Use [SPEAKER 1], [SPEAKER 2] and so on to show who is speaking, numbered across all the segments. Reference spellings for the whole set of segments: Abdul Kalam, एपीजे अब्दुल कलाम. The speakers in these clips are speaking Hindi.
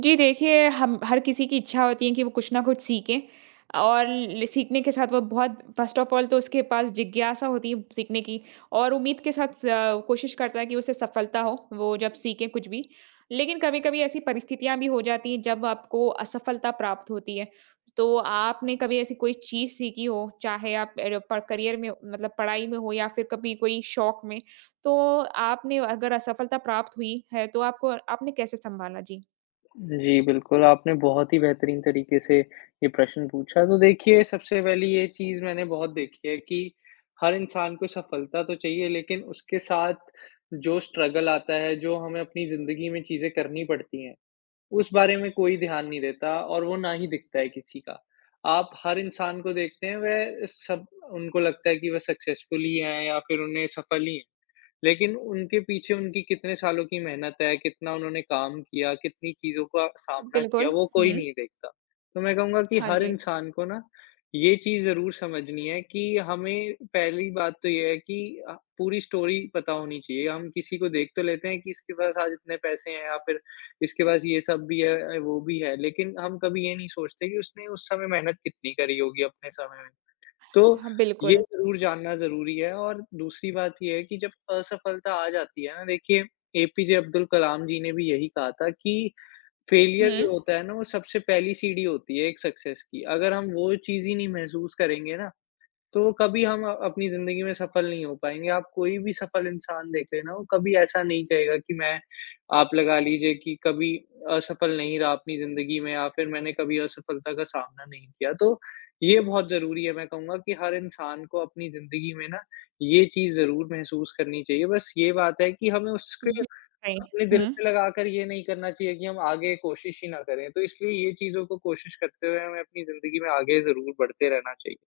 [SPEAKER 1] जी देखिए, हम हर किसी की इच्छा होती है कि वो कुछ ना कुछ सीखें। और ल सीखने के साथ वो बहुत फर्स्ट ऑफ ऑल तो उसके पास जिज्ञासा होती है सीखने की। और उम्मीद के साथ कोशिश करता है कि उसे सफलता हो, वो जब सीखे कुछ भी। लेकिन कभी-कभी ऐसी परिस्थितियाँ भी हो जाती हैं जब आपको असफलता प्राप्त होती है। तो आपने कभी ऐसी कोई चीज़ सीखी हो, चाहे आप एड प करियर में मतलब पढ़ाई में हो या फिर कभी कोई शौक में, तो आपने अगर असफलता प्राप्त हुई है, तो आपको आपने कैसे सँभाला? जी।
[SPEAKER 2] जी, बिल्कुल, आपने बहुत ही बेहतरीन तरीके से ये प्रश्न पूछा। तो देखिए, सबसे पहली ये चीज़ मैंने बहुत देखी है कि हर इंसान को सफलता तो चाहिए, लेकिन उसके साथ जो स्ट्रगल आता है, जो हमें अपनी ज़िंदगी में चीज़ें करनी पड़ती हैं, उस बारे में कोई ध्यान नहीं देता और वो ना ही दिखता है किसी का। आप हर इंसान को देखते हैं, वह सब उनको लगता है कि वह सक्सेसफुल ही हैं या फिर उन्हें सफल ही हैं। लेकिन उनके पीछे उनकी कितने सालों की मेहनत है, कितना उन्होंने काम किया, कितनी चीज़ों का सामना किया,
[SPEAKER 1] बिल्कुल।
[SPEAKER 2] वो कोई
[SPEAKER 1] हुँ।
[SPEAKER 2] नहीं देखता। तो मैं कहूँगा कि
[SPEAKER 1] हाँ
[SPEAKER 2] हर
[SPEAKER 1] जी।
[SPEAKER 2] इंसान को ना ये चीज़ ज़रूर समझनी है कि हमें पहली बात तो ये है कि अ, पूरी स्टोरी पता होनी चाहिए। हम किसी को देख तो लेते हैं कि इसके पास आज इतने पैसे हैं या फिर इसके पास ये सब भी है, वो भी है, लेकिन हम कभी ये नहीं सोचते कि उसने उस समय मेहनत कितनी करी होगी अपने समय में। तो
[SPEAKER 1] हाँ,
[SPEAKER 2] ये
[SPEAKER 1] बिल्कुल।
[SPEAKER 2] ज़रूर जानना ज़रूरी है और दूसरी बात ये है कि जब असफलता आ जाती है ना, देखिए, एपीजे अब्दुल कलाम जी ने भी यही कहा था कि
[SPEAKER 1] हुँ।
[SPEAKER 2] फेलियर जो होता है ना, वो सबसे पहली सीढ़ी होती है एक सक्सेस की। अगर हम वो चीज़ ही नहीं महसूस करेंगे ना, तो कभी हम अपनी ज़िंदगी में सफल नहीं हो पाएँगे। आप कोई भी सफल इंसान देख लेना, वो कभी ऐसा नहीं कहेगा कि मैं, आप लगा लीजिए कि कभी असफल नहीं रहा अपनी ज़िंदगी में, या फिर मैंने कभी असफलता का सामना नहीं किया। तो ये बहुत ज़रूरी है, मैं कहूँगा कि हर इंसान को अपनी ज़िंदगी में ना ये चीज़ ज़रूर महसूस करनी चाहिए। बस ये बात है कि हमें उसके
[SPEAKER 1] बिल्कुल सही।
[SPEAKER 2] अपने दिल
[SPEAKER 1] हुँ।
[SPEAKER 2] पे लगाकर ये नहीं करना चाहिए कि हम आगे कोशिश ही ना करें। तो इसलिए ये चीज़ों को कोशिश करते हुए हमें अपनी ज़िंदगी में आगे ज़रूर बढ़ते रहना चाहिए।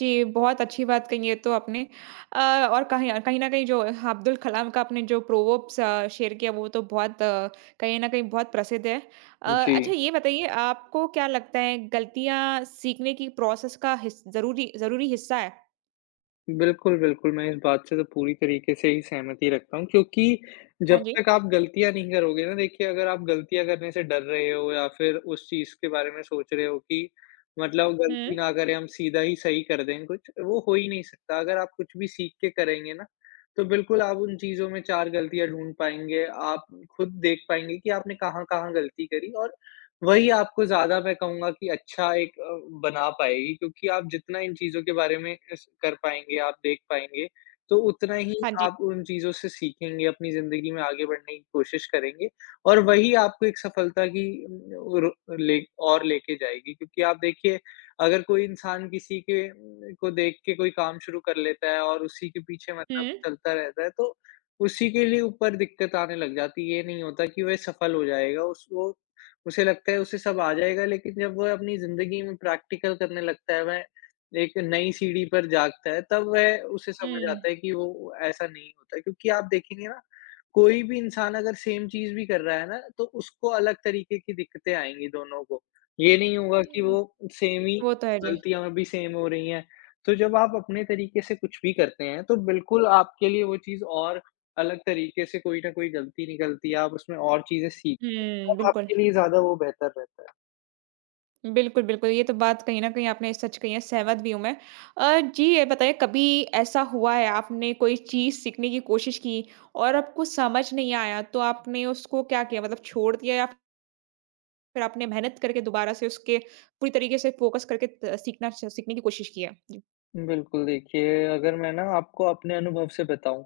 [SPEAKER 1] जी, बहुत अच्छी बात कही है तो आपने। अ, और कहीं कहीं न कहीं जो अब्दुल कलाम का आपने जो प्रोवर्ब्स शेयर किया वो तो बहुत कहीं न कहीं बहुत प्रसिद्ध है।
[SPEAKER 2] जी।
[SPEAKER 1] अच्छा ये बताइए आपको क्या लगता है गलतियाँ सीखने की प्रोसेस का हिस ज़रूरी ज़रूरी हिस्सा है?
[SPEAKER 2] बिल्कुल, बिल्कुल, मैं इस बात से तो पूरी तरीके से ही सहमति रखता हूँ, क्योंकि
[SPEAKER 1] हाँ
[SPEAKER 2] जब
[SPEAKER 1] जी।
[SPEAKER 2] तक आप गलतियाँ नहीं करोगे ना, देखिए, अगर आप गलतियाँ करने से डर रहे हो या फिर उस चीज़ के बारे में सोच रहे हो कि मतलब
[SPEAKER 1] हुँ।
[SPEAKER 2] गलती ना करें, हम सीधा ही सही कर दें कुछ, वो हो ही नहीं सकता। अगर आप कुछ भी सीख के करेंगे ना, तो बिल्कुल आप उन चीज़ों में 4 गलतियाँ ढूँढ पाएँगे, आप खुद देख पाएँगे कि आपने कहाँ-कहाँ गलती करी, और वही आपको ज़्यादा, मैं कहूँगा कि अच्छा एक बना पाएगी, क्योंकि आप जितना इन चीज़ों के बारे में इस कर पाएँगे, आप देख पाएँगे, तो उतना ही
[SPEAKER 1] हाँ जी।
[SPEAKER 2] आप उन चीज़ों से सीखेंगे, अपनी ज़िंदगी में आगे बढ़ने की कोशिश करेंगे, और वही आपको एक सफलता की उम, र ले और लेके जाएगी। क्योंकि आप देखिए, अगर कोई इंसान किसी के को देख के कोई काम शुरू कर लेता है और उसी के पीछे
[SPEAKER 1] हुँ।
[SPEAKER 2] मतलब चलता रहता है, तो उसी के लिए ऊपर दिक्कत आने लग जाती है। ये नहीं होता कि वह सफल हो जाएगा, उस वो उसे लगता है उसे सब आ जाएगा, लेकिन जब वह अपनी ज़िंदगी में प्रैक्टिकल करने लगता है, वह एक नई सीढ़ी पर जागता है, तब वह उसे समझ
[SPEAKER 1] हुँ।
[SPEAKER 2] आता है कि वो ऐसा नहीं होता है। क्योंकि आप देखेंगे ना, कोई भी इंसान अगर सेम चीज़ भी कर रहा है ना, तो उसको अलग तरीके की दिक्कतें आएँगी दोनों को। ये नहीं होगा कि
[SPEAKER 1] हुँ,
[SPEAKER 2] वो सेम ही
[SPEAKER 1] वो तो है जी।
[SPEAKER 2] गलतियाँ भी सेम हो रही हैं। तो जब आप अपने तरीके से कुछ भी करते हैं, तो बिल्कुल आपके लिए वो चीज़ और अलग तरीके से कोई ना कोई गलती निकलती है, आप उसमें और चीज़ें सीख,
[SPEAKER 1] हुँ,
[SPEAKER 2] तब
[SPEAKER 1] बिल्कुल।
[SPEAKER 2] आपके लिए ज़्यादा वो बेहतर रहता
[SPEAKER 1] बिल्कुल, बिल्कुल। ये तो बात कहीं न कहीं आपने सच कही है, सहमत भी हूँ मैं। जी ये बताइए कभी ऐसा हुआ है आपने कोई चीज़ सीखने की कोशिश की और आपको समझ नहीं आया तो आपने उसको क्या किया? मतलब छोड़ दिया या फिर आपने मेहनत करके दोबारा से उसके पूरी तरीके से फ़ोकस करके त सीखना च सीखने की कोशिश की है? जी।
[SPEAKER 2] है। बिल्कुल, देखिए, अगर मैं ना आपको अपने अनुभव से बताऊँ,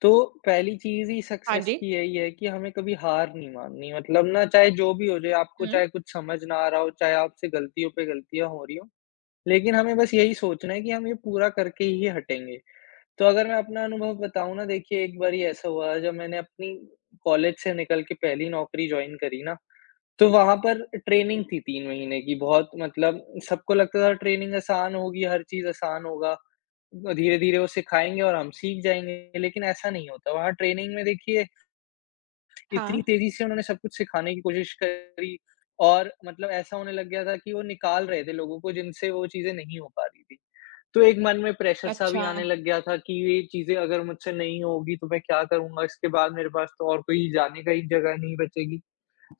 [SPEAKER 2] तो पहली चीज़ ही
[SPEAKER 1] हाँ
[SPEAKER 2] सक्सेस
[SPEAKER 1] जी।
[SPEAKER 2] की यही है कि हमें कभी हार नहीं माननी, मतलब ना चाहे जो भी हो जाए, आपको
[SPEAKER 1] हुँ।
[SPEAKER 2] चाहे कुछ समझ ना आ रहा हो, चाहे आपसे गलतियों पे गलतियाँ हो रही हों, लेकिन हमें बस यही सोचना है कि हम ये पूरा करके ही हटेंगे। तो अगर मैं अपना अनुभव बताऊँ ना, देखिए, एक बारी ऐसा हुआ जब मैंने अपनी कॉलेज से निकल के पहली नौकरी जॉइन करी ना, तो वहाँ पर ट्रेनिंग थी 3 महीने की, बहुत मतलब सबको लगता था ट्रेनिंग आसान होगी, हर चीज़ आसान होगा। धीरे-धीरे वो सिखाएँगे और हम सीख जाएँगे, लेकिन ऐसा नहीं होता। वहाँ ट्रेनिंग में देखिए,
[SPEAKER 1] हाँ।
[SPEAKER 2] इतनी तेज़ी से उन्होंने सब कुछ सिखाने की कोशिश करी, और मतलब ऐसा होने लग गया था कि वो निकाल रहे थे लोगों को जिनसे वो चीज़ें नहीं हो पा रही थी। तो एक मन में प्रेशर सा भी
[SPEAKER 1] अच्छा।
[SPEAKER 2] आने लग गया था कि ये चीज़ें अगर मुझसे नहीं होगी तो मैं क्या करूँगा? इसके बाद मेरे पास तो और कोई जाने का ही जगह नहीं बचेगी।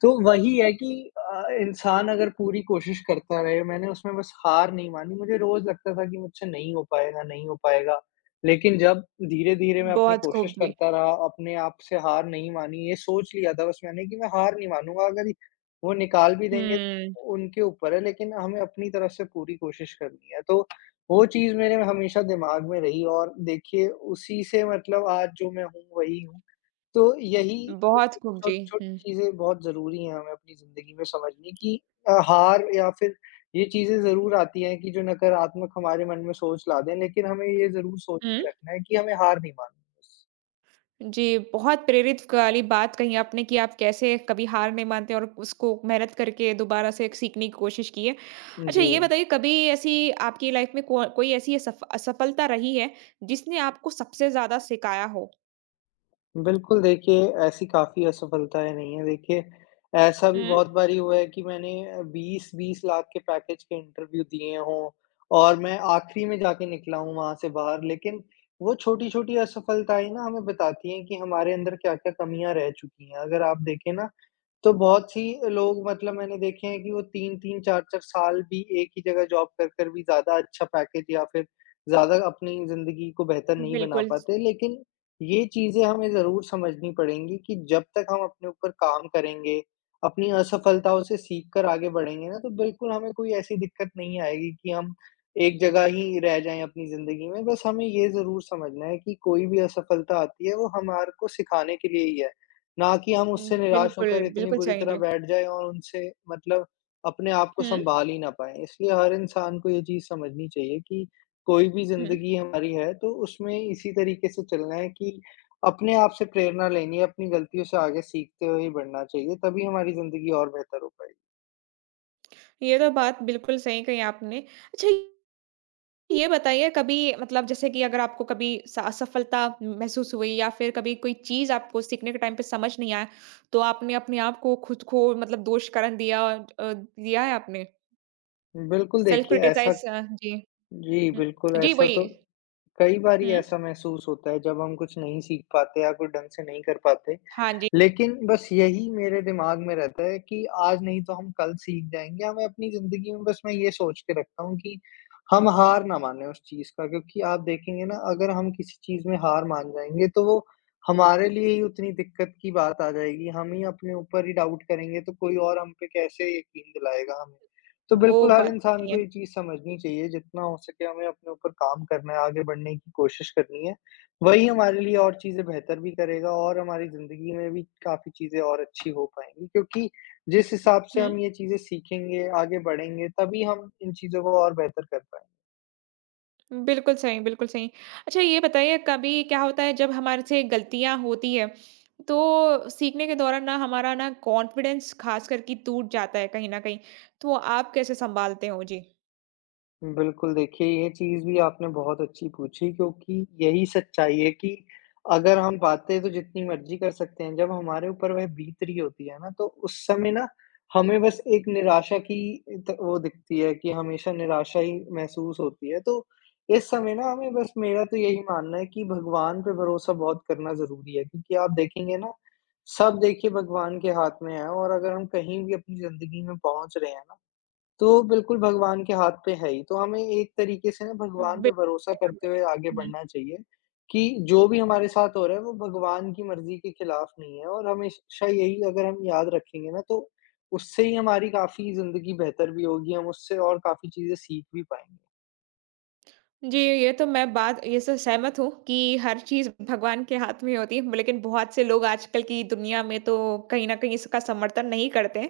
[SPEAKER 2] तो वही है कि इंसान अगर पूरी कोशिश करता रहे, मैंने उसमें बस हार नहीं मानी, मुझे रोज़ लगता था कि मुझसे नहीं हो पाएगा, नहीं हो पाएगा। लेकिन जब धीरे-धीरे मैं अपनी
[SPEAKER 1] बहुत खूब
[SPEAKER 2] कोशिश
[SPEAKER 1] जी।
[SPEAKER 2] करता रहा, अपने आप से हार नहीं मानी, ये सोच लिया था बस मैंने कि मैं हार नहीं मानूँगा, अगर वो निकाल भी देंगे,
[SPEAKER 1] हुँ।
[SPEAKER 2] तो उनके ऊपर है, लेकिन हमें अपनी तरफ से पूरी कोशिश करनी है। तो वो चीज़ मेरे हमेशा दिमाग में रही, और देखिए उसी से मतलब आज जो मैं हूँ, वही हूँ। तो यही
[SPEAKER 1] बहुत खूब जी। हुँ।
[SPEAKER 2] छोटी-छोटी चीज़ें बहुत ज़रूरी हैं हमें अपनी ज़िंदगी में समझनी कि हार या फिर ये चीज़ें ज़रूर आती हैं कि जो नकारात्मक हमारे मन में सोच ला दें, लेकिन हमें ये ज़रूर सोच
[SPEAKER 1] हुँ।
[SPEAKER 2] के रखना है कि हमें हार नहीं माननी।
[SPEAKER 1] जी, बहुत प्रेरित वाली बात कही आपने कि आप कैसे कभी हार नहीं मानते और उसको मेहनत करके दोबारा से सीखने की कोशिश की है। अच्छा
[SPEAKER 2] जी।
[SPEAKER 1] ये बताइए कभी ऐसी आपकी लाइफ में को कोई ऐसी असफलता रही है, जिसने आपको सबसे ज़्यादा सिखाया हो?
[SPEAKER 2] बिल्कुल, देखिए, ऐसी काफ़ी असफलताएँ रही हैं। देखिए, ऐसा भी
[SPEAKER 1] हुँ।
[SPEAKER 2] बहुत बारी हुआ है कि मैंने 20-20 लाख के पैकेज के इंटरव्यू दिए हों, और मैं आखिरी में जाके निकला हूँ वहाँ से बाहर। लेकिन वो छोटी-छोटी असफलताएँ ना हमें बताती हैं कि हमारे अंदर क्या-क्या कमियाँ रह चुकी हैं। अगर आप देखें ना, तो बहुत सी लोग, मतलब मैंने देखे हैं कि वो 3-3 4-4 साल भी एक ही जगह जॉब कर कर भी ज़्यादा अच्छा पैकेज या फिर ज़्यादा अपनी ज़िंदगी को बेहतर नहीं बना
[SPEAKER 1] बिल्कुल,
[SPEAKER 2] पाते। लेकिन ये चीज़ें हमें ज़रूर समझनी पड़ेंगी कि जब तक हम अपने ऊपर काम करेंगे, अपनी असफलताओं से सीख कर आगे बढ़ेंगे ना, तो बिल्कुल हमें कोई ऐसी दिक्कत नहीं आएगी कि हम एक जगह ही रह जाएँ अपनी ज़िंदगी में। बस हमें ये ज़रूर समझना है कि कोई भी असफलता आती है, वो हमारे को सिखाने के लिए ही है। ना कि हम उससे निराश
[SPEAKER 1] बिल्कुल,
[SPEAKER 2] होकर इतनी
[SPEAKER 1] बिल्कुल
[SPEAKER 2] बुरी
[SPEAKER 1] सही
[SPEAKER 2] तरह
[SPEAKER 1] जी।
[SPEAKER 2] बैठ जाएँ और उनसे मतलब अपने आप को
[SPEAKER 1] हुँ,
[SPEAKER 2] सँभाल ही ना पाएँ। इसलिए हर इंसान को ये चीज़ समझनी चाहिए कि कोई भी
[SPEAKER 1] हुँ।
[SPEAKER 2] ज़िंदगी हमारी है, तो उसमें इसी तरीके से चलना है कि अपने आप से प्रेरणा लेनी है, अपनी गलतियों से आगे सीखते हुए ही बढ़ना चाहिए, तभी हमारी ज़िंदगी और बेहतर हो पाएगी।
[SPEAKER 1] ये तो बात बिल्कुल सही कही आपने। अच्छा ये बताइए कभी मतलब जैसे कि अगर आपको कभी स असफलता महसूस हुई या फिर कभी कोई चीज़ आपको सीखने के टाइम पे समझ नहीं आया, तो आपने अपने आप को खुद को मतलब दोषकरण दिया और, दिया है आपने?
[SPEAKER 2] बिल्कुल,
[SPEAKER 1] सेल्फ
[SPEAKER 2] देखिए ऐसा।
[SPEAKER 1] क्रिटिसाइज़ जी।
[SPEAKER 2] जी,
[SPEAKER 1] हुँ,
[SPEAKER 2] बिल्कुल
[SPEAKER 1] जी
[SPEAKER 2] ऐसा
[SPEAKER 1] वही।
[SPEAKER 2] तो कई बारी
[SPEAKER 1] हुँ।
[SPEAKER 2] ऐसा महसूस होता है जब हम कुछ नहीं सीख पाते या कुछ ढंग से नहीं कर पाते,
[SPEAKER 1] हाँ जी,
[SPEAKER 2] लेकिन बस यही मेरे दिमाग में रहता है कि आज नहीं तो हम कल सीख जाएँगे, हमें अपनी ज़िंदगी में बस, मैं ये सोच के रखता हूँ कि हम हार ना मानें उस चीज़ का। क्योंकि आप देखेंगे ना, अगर हम किसी चीज़ में हार मान जाएँगे तो वो हमारे लिए ही उतनी दिक्कत की बात आ जाएगी, हम ही अपने ऊपर ही डाउट करेंगे तो कोई और हम पे कैसे यकीन दिलाएगा हमें। तो
[SPEAKER 1] वो
[SPEAKER 2] बिल्कुल हर
[SPEAKER 1] बात
[SPEAKER 2] इंसान
[SPEAKER 1] सही है।
[SPEAKER 2] को ये चीज़ समझनी चाहिए, जितना हो सके हमें अपने ऊपर काम करना है, आगे बढ़ने की कोशिश करनी है। वही हमारे लिए और चीज़ें बेहतर भी करेगा, और हमारी ज़िंदगी में भी काफ़ी चीज़ें और अच्छी हो पाएँगी, क्योंकि जिस हिसाब से हम
[SPEAKER 1] हुँ।
[SPEAKER 2] ये चीज़ें सीखेंगे, आगे बढ़ेंगे, तभी हम इन चीज़ों को और बेहतर कर पाएँगे।
[SPEAKER 1] बिल्कुल सही, बिल्कुल सही। अच्छा ये बताइए कभी क्या होता है जब हमारे से गलतियाँ होती हैं, तो सीखने के दौरान ना हमारा ना कॉन्फिडेंस ख़ासकर कि टूट जाता है कहीं न कहीं, तो आप कैसे सँभालते हो? जी।
[SPEAKER 2] बिल्कुल, देखिए, ये चीज़ भी आपने बहुत अच्छी पूछी, क्योंकि यही सच्चाई है कि अगर हम बातें तो जितनी मर्ज़ी कर सकते हैं, जब हमारे ऊपर वह बीत रही होती है ना, तो उस समय ना हमें बस एक निराशा की त वो दिखती है कि हमेशा निराशा ही महसूस होती है। तो इस समय ना, हमें बस, मेरा तो यही मानना है कि भगवान पे भरोसा बहुत करना ज़रूरी है, क्योंकि आप देखेंगे ना, सब देखिए भगवान के हाथ में है, और अगर हम कहीं भी अपनी ज़िंदगी में पहुँच रहे हैं ना, तो बिल्कुल भगवान के हाथ पे है ही, तो हमें एक तरीके से ना भगवान
[SPEAKER 1] बिल्कुल
[SPEAKER 2] पे भरोसा
[SPEAKER 1] सही कहा
[SPEAKER 2] करते हुए आगे
[SPEAKER 1] मैंने।
[SPEAKER 2] बढ़ना चाहिए, कि जो भी हमारे साथ हो रहा है वो भगवान की मर्ज़ी के खिलाफ नहीं है, और हमेशा यही अगर हम याद रखेंगे ना, तो उससे ही हमारी काफ़ी ज़िंदगी बेहतर भी होगी, हम उससे और काफ़ी चीज़ें सीख भी पाएँगे।
[SPEAKER 1] जी, ये तो मैं बात ये से सहमत हूँ कि हर चीज़ भगवान के हाथ में होती है, लेकिन बहुत से लोग आजकल की दुनिया में तो कहीं न कहीं इसका समर्थन नहीं करते हैं।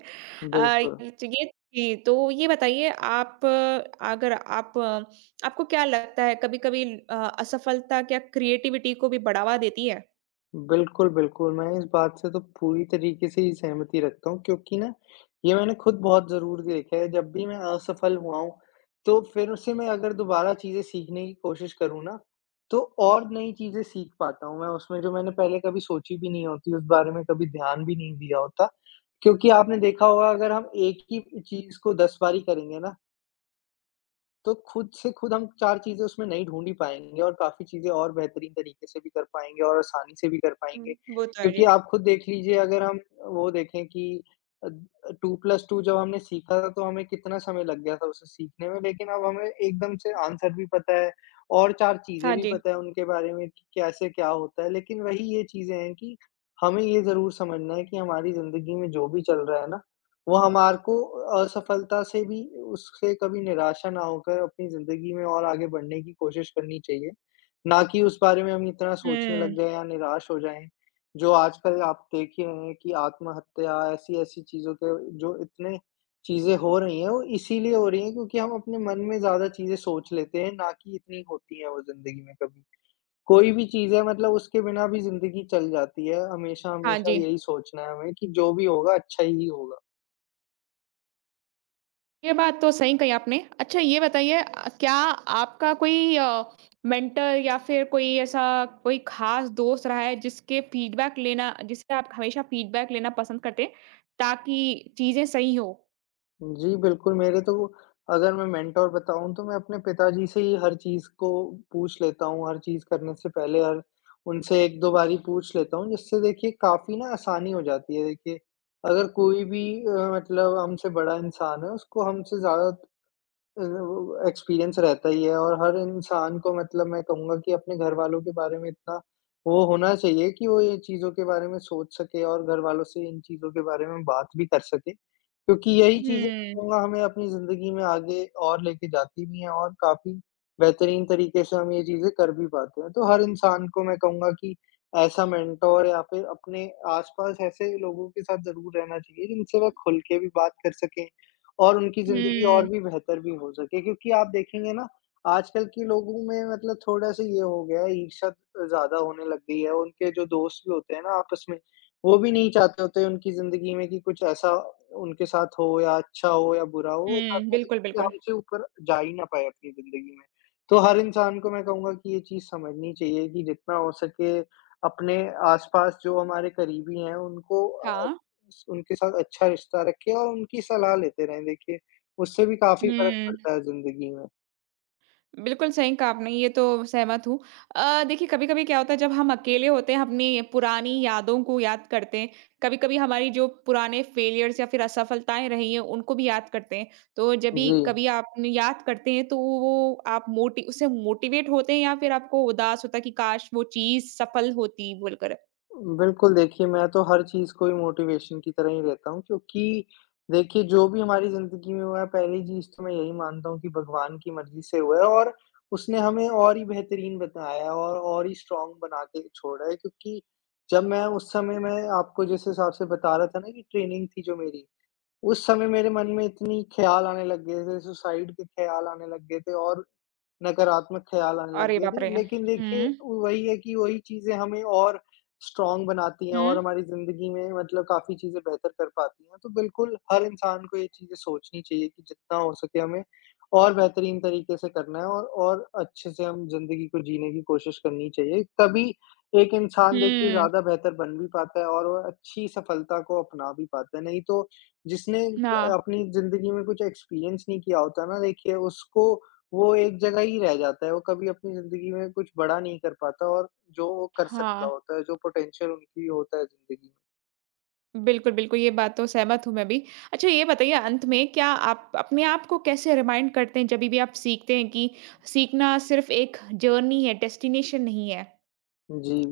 [SPEAKER 2] बिल्कुल।
[SPEAKER 1] ये जी, तो ये बताइए अगर आप अ, आपको क्या लगता है कभी-कभी असफलता क्या क्रिएटिविटी को भी बढ़ावा देती है?
[SPEAKER 2] बिल्कुल, बिल्कुल। मैं इस बात से तो पूरी तरीके से ही सहमति रखता हूँ क्योंकि ना, ये मैंने खुद बहुत ज़रूर देखा है, जब भी मैं असफल हुआ हूँ, तो फिर उससे मैं अगर दोबारा चीज़ें सीखने की कोशिश करूँ ना, तो और नई चीज़ें सीख पाता हूँ मैं उसमें, जो मैंने पहले कभी सोची भी नहीं होती, उस बारे में कभी ध्यान भी नहीं दिया होता। क्योंकि आपने देखा होगा, अगर हम एक ही चीज़ को 10 बारी करेंगे ना, तो खुद से खुद हम 4 चीज़ें उसमें नहीं ढूँढ ही पाएँगे, और काफ़ी चीज़ें और बेहतरीन तरीके से भी कर पाएँगे और आसानी से भी कर पाएँगे।
[SPEAKER 1] हुँ। वो तो है
[SPEAKER 2] क्योंकि
[SPEAKER 1] जी।
[SPEAKER 2] आप खुद देख लीजिए, अगर हम वो देखें कि अ, 2 प्लस 2 जब हमने सीखा था, तो हमें कितना समय लग गया था उसे सीखने में, लेकिन अब हमें एकदम से आंसर भी पता है और 4
[SPEAKER 1] हाँ
[SPEAKER 2] चीज़ें भी
[SPEAKER 1] जी।
[SPEAKER 2] पता है उनके बारे में, कि कैसे क्या होता है। लेकिन वही ये चीज़ें हैं कि हमें ये ज़रूर समझना है, कि हमारी ज़िंदगी में जो भी चल रहा है ना, वो हमारे को असफलता से भी, उससे कभी निराशा ना होकर अपनी ज़िंदगी में और आगे बढ़ने की कोशिश करनी चाहिए, ना कि उस बारे में हम इतना सोचने
[SPEAKER 1] हुँ,
[SPEAKER 2] लग जाएँ या निराश हो जाएँ। जो आजकल आप देख ही रहे हैं कि आत्महत्या ऐसी-ऐसी चीज़ों के, जो इतने चीज़ें हो रही हैं, वो इसीलिए हो रही हैं, क्योंकि हम अपने मन में ज़्यादा चीज़ें सोच लेते हैं, ना कि इतनी होती हैं वो ज़िंदगी में कभी। कोई भी चीज़ है, मतलब उसके बिना भी ज़िंदगी चल जाती है,
[SPEAKER 1] हाँ
[SPEAKER 2] हमेशा-हमेशा
[SPEAKER 1] जी।
[SPEAKER 2] यही सोचना है हमें, कि जो भी होगा अच्छा ही होगा।
[SPEAKER 1] ये बात तो सही कही आपने। अच्छा ये बताइए क्या आपका कोई मेंटर या फिर कोई ख़ास दोस्त रहा है जिसके फीडबैक लेना जिससे आप हमेशा फीडबैक लेना पसंद करते हैं, ताकि चीज़ें सही हो?
[SPEAKER 2] जी, बिल्कुल, मेरे तो, अगर मैं मेंटोर बताऊँ, तो मैं अपने पिताजी से ही हर चीज़ को पूछ लेता हूँ, हर चीज़ करने से पहले, हर उनसे 1-2 बार ही पूछ लेता हूँ, जिससे देखिए काफ़ी ना आसानी हो जाती है। देखिए, अगर कोई भी मतलब हमसे बड़ा इंसान है, उसको हमसे ज़्यादा वो एक्सपीरियंस रहता ही है, और हर इंसान को, मतलब, मैं कहूँगा कि अपने घरवालों के बारे में इतना वो होना चाहिए कि वो ये चीज़ों के बारे में सोच सके और घरवालों से इन चीज़ों के बारे में बात भी कर सके। क्योंकि यही चीज़ें, मैं
[SPEAKER 1] हुँ।
[SPEAKER 2] कहूँगा, हमें अपनी ज़िंदगी में आगे और लेके जाती भी हैं, और काफ़ी बेहतरीन तरीके से हम ये चीज़ें कर भी पाते हैं। तो हर इंसान को मैं कहूँगा कि ऐसा मेंटर या फिर अपने आस-पास ऐसे लोगों के साथ ज़रूर रहना चाहिए, जिनसे वह खुल के भी बात कर सकें और उनकी ज़िंदगी और
[SPEAKER 1] हुँ,
[SPEAKER 2] भी बेहतर भी हो सके, क्योंकि आप देखेंगे ना, आजकल के लोगों में मतलब थोड़ा-सा ये हो गया है, ईर्ष्या ज़्यादा होने लग गई है। उनके जो दोस्त भी होते हैं ना आपस में, वो भी नहीं चाहते होते उनकी ज़िंदगी में कि कुछ ऐसा उनके साथ हो, या अच्छा हो या बुरा हो, वो
[SPEAKER 1] हुँ,
[SPEAKER 2] चाहते हैं
[SPEAKER 1] बिल्कुल,
[SPEAKER 2] कि
[SPEAKER 1] बिल्कुल।
[SPEAKER 2] हमसे ऊपर जा ही ना पाए अपनी ज़िंदगी में। तो हर इंसान को मैं कहूँगा कि ये चीज़ समझनी चाहिए, कि जितना हो सके अपने आस-पास जो हमारे करीबी हैं उनको,
[SPEAKER 1] हाँ।
[SPEAKER 2] उस उनके साथ अच्छा रिश्ता रखें और उनकी सलाह लेते रहें, देखिए, उससे भी काफ़ी फ़र्क
[SPEAKER 1] हुँ।
[SPEAKER 2] पड़ता है ज़िंदगी में।
[SPEAKER 1] बिल्कुल सही कहा आपने, ये तो सहमत हूँ। देखिए कभी-कभी क्या होता है जब हम अकेले होते हैं अपनी पुरानी यादों को याद करते हैं, कभी-कभी हमारी जो पुराने फेलियर्स या फिर असफलताएँ रही हैं उनको भी याद करते हैं। तो जब भी
[SPEAKER 2] जी,
[SPEAKER 1] कभी आप याद करते हैं तो वो आप मोटि उससे मोटिवेट होते हैं या फिर आपको उदास होता है कि काश वो चीज़ सफल होती बोलकर?
[SPEAKER 2] बिल्कुल, देखिए, मैं तो हर चीज़ को ही मोटिवेशन की तरह ही लेता हूँ, क्योंकि देखिए, जो भी हमारी ज़िंदगी में हुआ है, पहली चीज़ तो मैं यही मानता हूँ कि भगवान की मर्ज़ी से हुआ है, और उसने हमें और ही बेहतरीन बताया है और ही स्ट्रॉन्ग बना के छोड़ा है, क्योंकि जब मैं, उस समय मैं आपको जिस हिसाब से बता रहा था ना, कि ट्रेनिंग थी जो मेरी, उस समय मेरे मन में इतनी ख्याल आने लग गए थे, सुसाइड के ख्याल आने लग गए थे और नकारात्मक ख़्याल आने लग
[SPEAKER 1] अरे
[SPEAKER 2] गए
[SPEAKER 1] बाप
[SPEAKER 2] थे।
[SPEAKER 1] रे!
[SPEAKER 2] लेकिन देखिए,
[SPEAKER 1] हुँ,
[SPEAKER 2] वही है कि वही चीज़ें हमें और स्ट्रॉन्ग बनाती हैं
[SPEAKER 1] हुँ।
[SPEAKER 2] और हमारी ज़िंदगी में मतलब काफ़ी चीज़ें बेहतर कर पाती हैं। तो बिल्कुल हर इंसान को ये चीज़ें सोचनी चाहिए, कि जितना हो सके हमें और बेहतरीन तरीके से करना है, और अच्छे से हम ज़िंदगी को जीने की कोशिश करनी चाहिए। तभी एक इंसान, देखिए,
[SPEAKER 1] हुँ,
[SPEAKER 2] ज़्यादा बेहतर बन भी पाता है और वो अच्छी सफलता को अपना भी पाता है। नहीं तो जिसने क
[SPEAKER 1] हाँ।
[SPEAKER 2] अपनी ज़िंदगी में कुछ एक्सपीरियंस नहीं किया होता ना, देखिए, उसको वो एक जगह ही रह जाता है, वो कभी अपनी ज़िंदगी में कुछ बड़ा नहीं कर पाता, और जो वो कर सकता
[SPEAKER 1] हाँ।
[SPEAKER 2] होता है, जो पोटेंशियल उनकी होता है ज़िंदगी।
[SPEAKER 1] बिल्कुल, बिल्कुल, ये बात तो सहमत हूँ मैं भी। अच्छा ये बताइए अंत में क्या आप अपने आप को कैसे रिमाइंड करते हैं जभी भी आप सीखते हैं कि सीखना सिर्फ़ एक जर्नी है, डेस्टिनेशन नहीं है?
[SPEAKER 2] जी,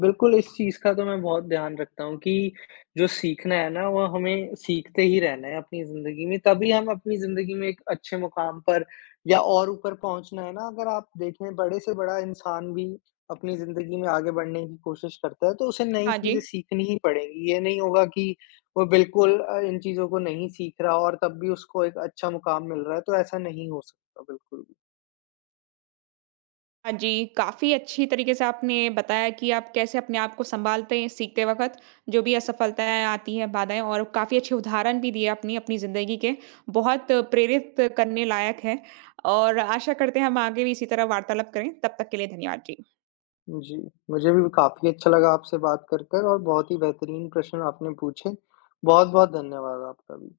[SPEAKER 2] बिल्कुल, इस चीज़ का तो मैं बहुत ध्यान रखता हूँ, कि जो सीखना है ना, वो हमें सीखते ही रहना है अपनी ज़िंदगी में, तभी हम अपनी ज़िंदगी में एक अच्छे मुकाम पर, या और ऊपर पहुँचना है ना, अगर आप देखें, बड़े से बड़ा इंसान भी अपनी ज़िंदगी में आगे बढ़ने की कोशिश करता है, तो उसे नई
[SPEAKER 1] हाँ जी।
[SPEAKER 2] चीज़ें सीखनी ही पड़ेंगी। ये नहीं होगा कि वो बिल्कुल इन चीज़ों को नहीं सीख रहा और तब भी उसको एक अच्छा मुकाम मिल रहा है, तो ऐसा नहीं हो सकता, बिल्कुल।
[SPEAKER 1] हाँ जी, काफ़ी अच्छी तरीके से आपने बताया कि आप कैसे अपने आप को सँभालते हैं सीखते वक़्त, जो भी असफलताएँ आती हैं, बाधाएँ और काफ़ी अच्छे उदाहरण भी दिए अपनी ज़िंदगी के। बहुत प्रेरित करने लायक है और आशा करते हैं हम आगे भी इसी तरह वार्तालाप करें। तब तक के लिए धन्यवाद जी।
[SPEAKER 2] जी, मुझे भी काफ़ी अच्छा लगा आपसे बात कर कर, और बहुत ही बेहतरीन प्रश्न आपने पूछे। बहुत-बहुत धन्यवाद आपका भी।